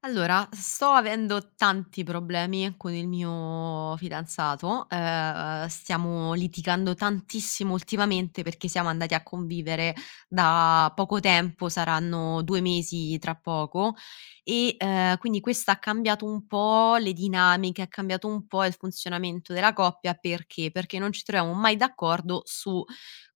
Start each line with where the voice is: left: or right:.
left: Allora, sto avendo tanti problemi con il mio fidanzato, stiamo litigando tantissimo ultimamente perché siamo andati a convivere da poco tempo, saranno 2 mesi tra poco e quindi questo ha cambiato un po' le dinamiche, ha cambiato un po' il funzionamento della coppia. Perché? Perché non ci troviamo mai d'accordo su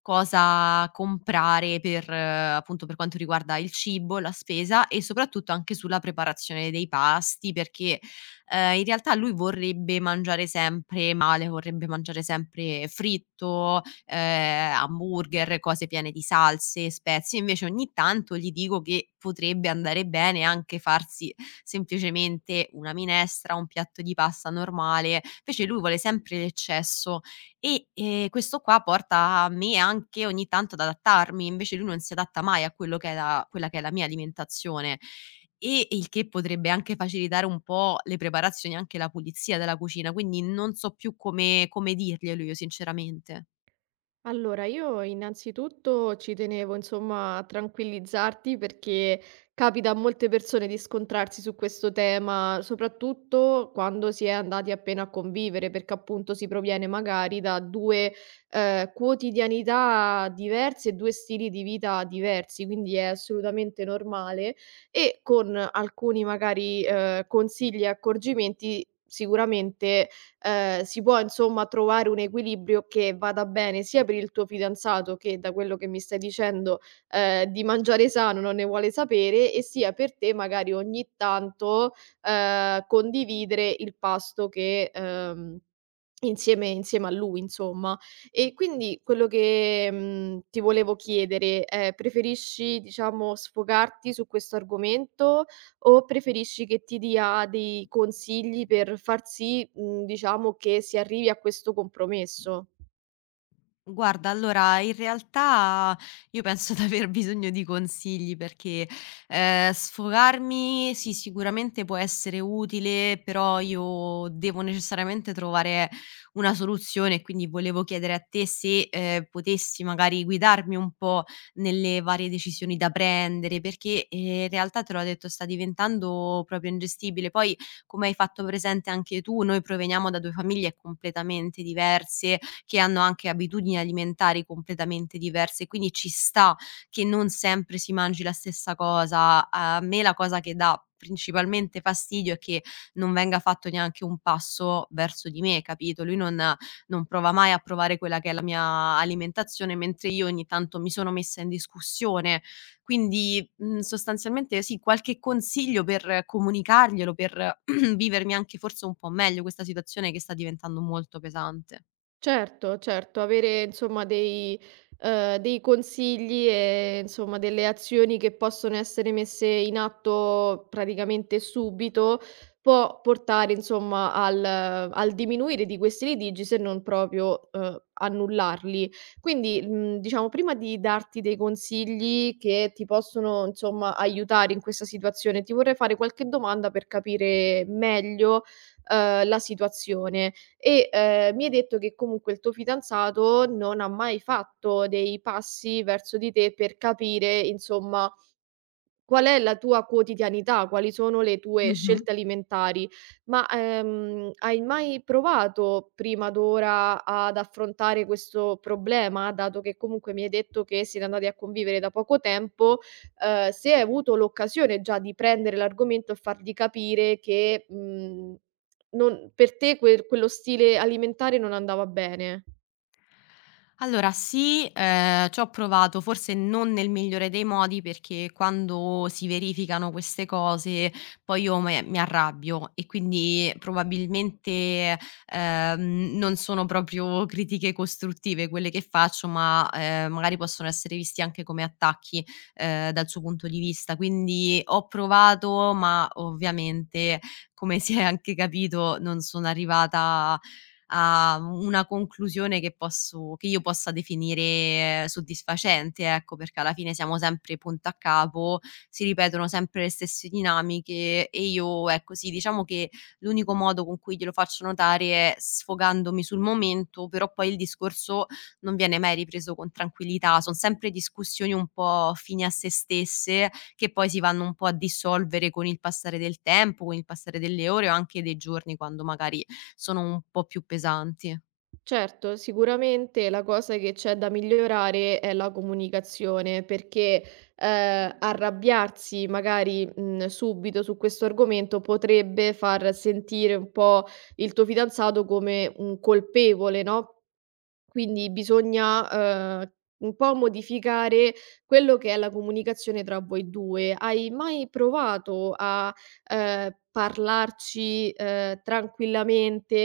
left: cosa comprare per appunto, per quanto riguarda il cibo, la spesa e soprattutto anche sulla preparazione dei pasti, perché, in realtà lui vorrebbe mangiare sempre male, vorrebbe mangiare sempre fritto, hamburger, cose piene di salse, spezie. Invece ogni tanto gli dico che potrebbe andare bene anche farsi semplicemente una minestra, un piatto di pasta normale, invece lui vuole sempre l'eccesso. E questo qua porta a me anche ogni tanto ad adattarmi, invece lui non si adatta mai a quello che è la quella che è la mia alimentazione. E il che potrebbe anche facilitare un po' le preparazioni e anche la pulizia della cucina, quindi non so più come dirglielo io sinceramente.
right: Allora, io innanzitutto ci tenevo, insomma, a tranquillizzarti perché capita a molte persone di scontrarsi su questo tema, soprattutto quando si è andati appena a convivere, perché appunto si proviene magari da due quotidianità diverse e due stili di vita diversi, quindi è assolutamente normale e con alcuni magari consigli e accorgimenti sicuramente si può insomma trovare un equilibrio che vada bene sia per il tuo fidanzato che, da quello che mi stai dicendo, di mangiare sano non ne vuole sapere e sia per te magari ogni tanto, condividere il pasto che, insieme insieme a lui insomma. E quindi quello che, ti volevo chiedere è: preferisci diciamo sfogarti su questo argomento o preferisci che ti dia dei consigli per far sì, diciamo che si arrivi a questo compromesso?
left: Guarda, allora in realtà io penso di aver bisogno di consigli perché, sfogarmi sì, sicuramente può essere utile, però io devo necessariamente trovare una soluzione, quindi volevo chiedere a te se, potessi magari guidarmi un po' nelle varie decisioni da prendere, perché, in realtà te l'ho detto, sta diventando proprio ingestibile. Poi, come hai fatto presente anche tu, noi proveniamo da 2 famiglie completamente diverse che hanno anche abitudini alimentari completamente diverse, quindi ci sta che non sempre si mangi la stessa cosa. A me la cosa che dà principalmente fastidio è che non venga fatto neanche un passo verso di me, capito? Lui non prova mai a provare quella che è la mia alimentazione, mentre io ogni tanto mi sono messa in discussione. Quindi, sostanzialmente sì, qualche consiglio per comunicarglielo, per vivermi anche forse un po' meglio questa situazione che sta diventando molto pesante.
right: Certo, certo, avere insomma dei consigli e insomma delle azioni che possono essere messe in atto praticamente subito, può portare insomma al diminuire di questi litigi se non proprio, annullarli. Quindi, diciamo prima di darti dei consigli che ti possono insomma aiutare in questa situazione, ti vorrei fare qualche domanda per capire meglio, la situazione e, mi hai detto che comunque il tuo fidanzato non ha mai fatto dei passi verso di te per capire, insomma, qual è la tua quotidianità, quali sono le tue
left: Mh-mh.
right: scelte alimentari, ma, hai mai provato prima d'ora ad affrontare questo problema, dato che comunque mi hai detto che siete andati a convivere da poco tempo, se hai avuto l'occasione già di prendere l'argomento e fargli capire che, non per te quello stile alimentare non andava bene?
left: Allora sì, c'ho provato, forse non nel migliore dei modi, perché quando si verificano queste cose poi io me mi arrabbio e quindi probabilmente, non sono proprio critiche costruttive quelle che faccio, ma, magari possono essere visti anche come attacchi, dal suo punto di vista. Quindi ho provato, ma ovviamente, come si è anche capito, non sono arrivata a una conclusione che io possa definire soddisfacente, ecco, perché alla fine siamo sempre punta a capo, si ripetono sempre le stesse dinamiche e io ecco, sì, diciamo che l'unico modo con cui glielo faccio notare è sfogandomi sul momento, però poi il discorso non viene mai ripreso con tranquillità, son sempre discussioni un po' fini a se stesse, che poi si vanno un po' a dissolvere con il passare del tempo, con il passare delle ore o anche dei giorni, quando magari sono un po' più pesanti.
right: Certo, sicuramente la cosa che c'è da migliorare è la comunicazione, perché arrabbiarsi magari subito su questo argomento potrebbe far sentire un po' il tuo fidanzato come un colpevole, no? Quindi bisogna, un po' modificare quello che è la comunicazione tra voi 2. Hai mai provato a, parlarci, tranquillamente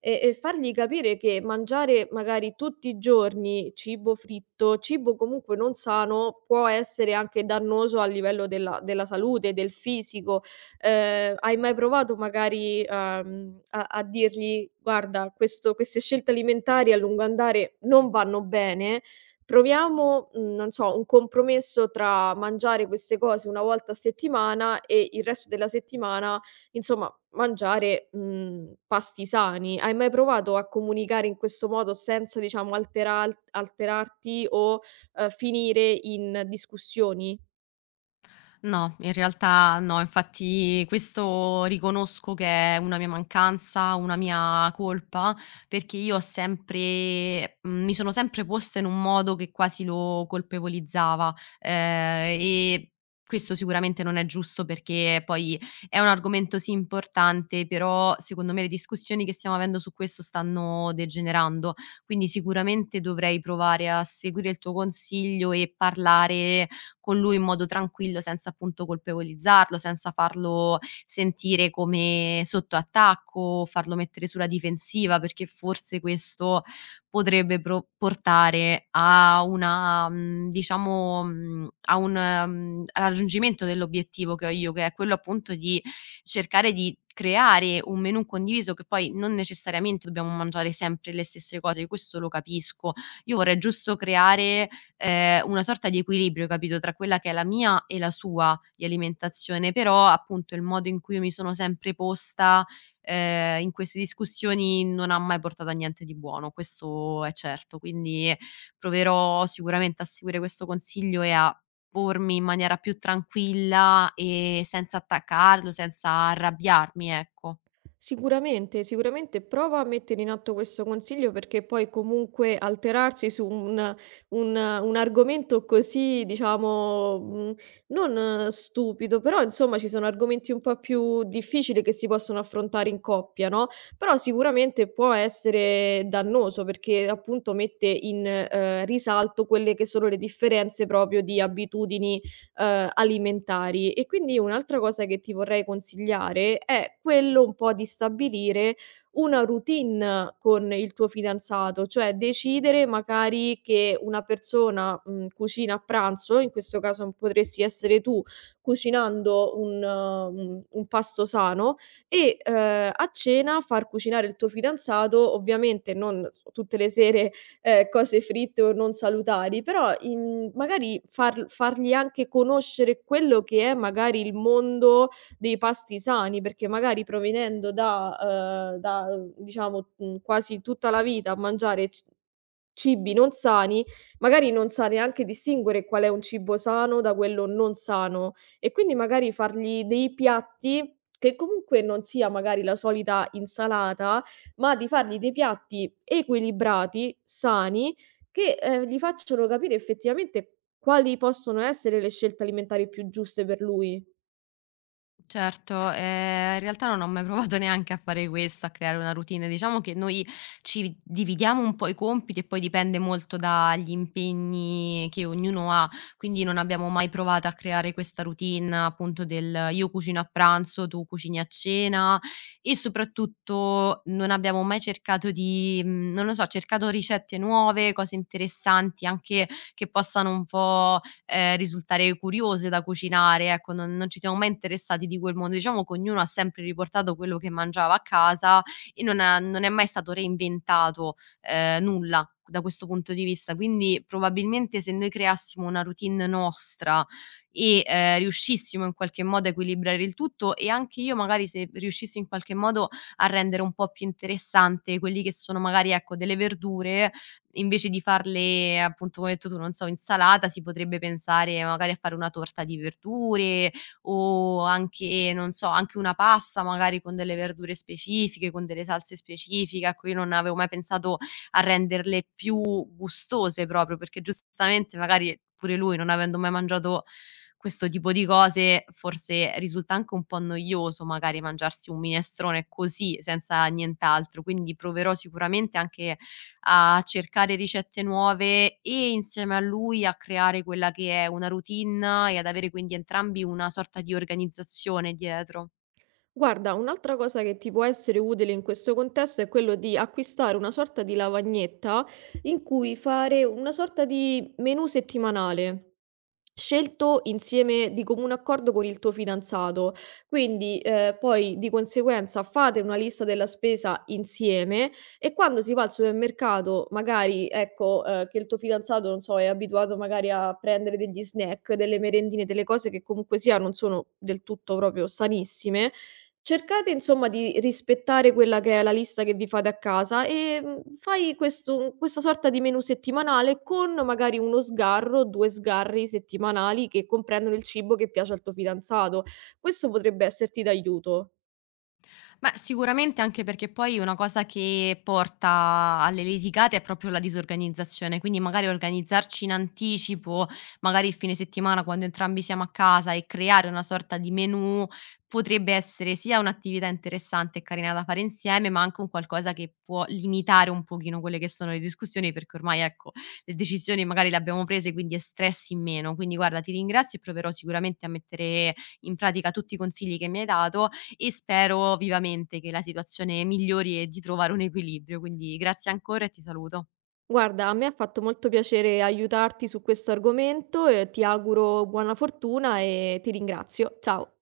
right: e fargli capire che mangiare magari tutti i giorni cibo fritto, cibo comunque non sano, può essere anche dannoso a livello della salute, del fisico? Hai mai provato magari, a dirgli: "Guarda, questo queste scelte alimentari a lungo andare non vanno bene, proviamo, non so, un compromesso tra mangiare queste cose una volta a settimana e il resto della settimana, insomma, mangiare, pasti sani." Hai mai provato a comunicare in questo modo senza, diciamo, alteral alterarti o, finire in discussioni?
left: No, in realtà no, infatti questo riconosco che è una mia mancanza, una mia colpa, perché io ho sempre mi sono sempre posta in un modo che quasi lo colpevolizzava, e questo sicuramente non è giusto perché poi è un argomento sì importante, però secondo me le discussioni che stiamo avendo su questo stanno degenerando. Quindi sicuramente dovrei provare a seguire il tuo consiglio e parlare con lui in modo tranquillo senza appunto colpevolizzarlo, senza farlo sentire come sotto attacco, farlo mettere sulla difensiva, perché forse questo potrebbe pro portare a una diciamo, a un raggiungimento dell'obiettivo che ho io, che è quello appunto di cercare di creare un menù condiviso che poi non necessariamente dobbiamo mangiare sempre le stesse cose, questo lo capisco. Io vorrei giusto creare una sorta di equilibrio, capito, tra quella che è la mia e la sua di alimentazione, però appunto il modo in cui io mi sono sempre posta, in queste discussioni non ha mai portato a niente di buono, questo è certo. Quindi proverò sicuramente a seguire questo consiglio e a pormi in maniera più tranquilla e senza attaccarlo, senza arrabbiarmi, ecco.
right: Sicuramente, sicuramente prova a mettere in atto questo consiglio perché poi comunque alterarsi su un argomento così, diciamo, non stupido, però insomma ci sono argomenti un po' più difficili che si possono affrontare in coppia, no? Però sicuramente può essere dannoso perché appunto mette in risalto quelle che sono le differenze proprio di abitudini alimentari. E quindi un'altra cosa che ti vorrei consigliare è quello un po' di stabilire una routine con il tuo fidanzato, cioè decidere magari che una persona, cucina a pranzo, in questo caso potresti essere tu cucinando un pasto sano e, a cena far cucinare il tuo fidanzato, ovviamente non s tutte le sere cose fritte o non salutari, però in magari fargli anche conoscere quello che è magari il mondo dei pasti sani, perché magari provenendo da diciamo, quasi tutta la vita a mangiare c cibi non sani, magari non sa neanche distinguere qual è un cibo sano da quello non sano e quindi magari fargli dei piatti che comunque non sia magari la solita insalata, ma di fargli dei piatti equilibrati, sani, che, gli facciano capire effettivamente quali possono essere le scelte alimentari più giuste per lui.
left: Certo, in realtà non ho mai provato neanche a fare questo, a creare una routine. Diciamo che noi ci dividiamo un po' i compiti e poi dipende molto dagli impegni che ognuno ha, quindi non abbiamo mai provato a creare questa routine appunto del: io cucino a pranzo, tu cucini a cena e soprattutto non abbiamo mai cercato di non lo so, cercato ricette nuove, cose interessanti anche che possano un po' risultare curiose da cucinare, ecco, non ci siamo mai interessati di quel mondo. Diciamo che ognuno ha sempre riportato quello che mangiava a casa e non è mai stato reinventato, nulla da questo punto di vista. Quindi probabilmente se noi creassimo una routine nostra e riuscissimo in qualche modo a equilibrare il tutto e anche io magari se riuscissi in qualche modo a rendere un po' più interessante quelli che sono magari, ecco, delle verdure, invece di farle appunto come hai detto tu, non so, insalata, si potrebbe pensare magari a fare una torta di verdure o anche non so, anche una pasta magari con delle verdure specifiche, con delle salse specifiche, a cui non avevo mai pensato a renderle più gustose proprio, perché giustamente magari pure lui, non avendo mai mangiato questo tipo di cose, forse risulta anche un po' noioso magari mangiarsi un minestrone così, senza nient'altro. Quindi proverò sicuramente anche a cercare ricette nuove e insieme a lui a creare quella che è una routine e ad avere quindi entrambi una sorta di organizzazione dietro.
right: Guarda, un'altra cosa che ti può essere utile in questo contesto è quello di acquistare una sorta di lavagnetta in cui fare una sorta di menù settimanale. Scelto insieme di comune accordo con il tuo fidanzato. Quindi, poi di conseguenza fate una lista della spesa insieme e quando si va al supermercato, magari ecco che il tuo fidanzato, non so, è abituato magari a prendere degli snack, delle merendine, delle cose che comunque sia non sono del tutto proprio sanissime. Cercate insomma di rispettare quella che è la lista che vi fate a casa e, fai questo questa sorta di menù settimanale con magari 1 sgarro, 2 sgarri settimanali che comprendono il cibo che piace al tuo fidanzato. Questo potrebbe esserti d'aiuto.
left: Beh, sicuramente anche perché poi una cosa che porta alle litigate è proprio la disorganizzazione, quindi magari organizzarci in anticipo, magari il fine settimana quando entrambi siamo a casa e creare una sorta di menù potrebbe essere sia un'attività interessante e carina da fare insieme, ma anche un qualcosa che può limitare un pochino quelle che sono le discussioni, perché ormai ecco, le decisioni magari le abbiamo prese, quindi è stress in meno. Quindi guarda, ti ringrazio e proverò sicuramente a mettere in pratica tutti i consigli che mi hai dato e spero vivamente che la situazione migliori e di trovare un equilibrio. Quindi grazie ancora e ti saluto.
right: Guarda, a me ha fatto molto piacere aiutarti su questo argomento e ti auguro buona fortuna e ti ringrazio. Ciao.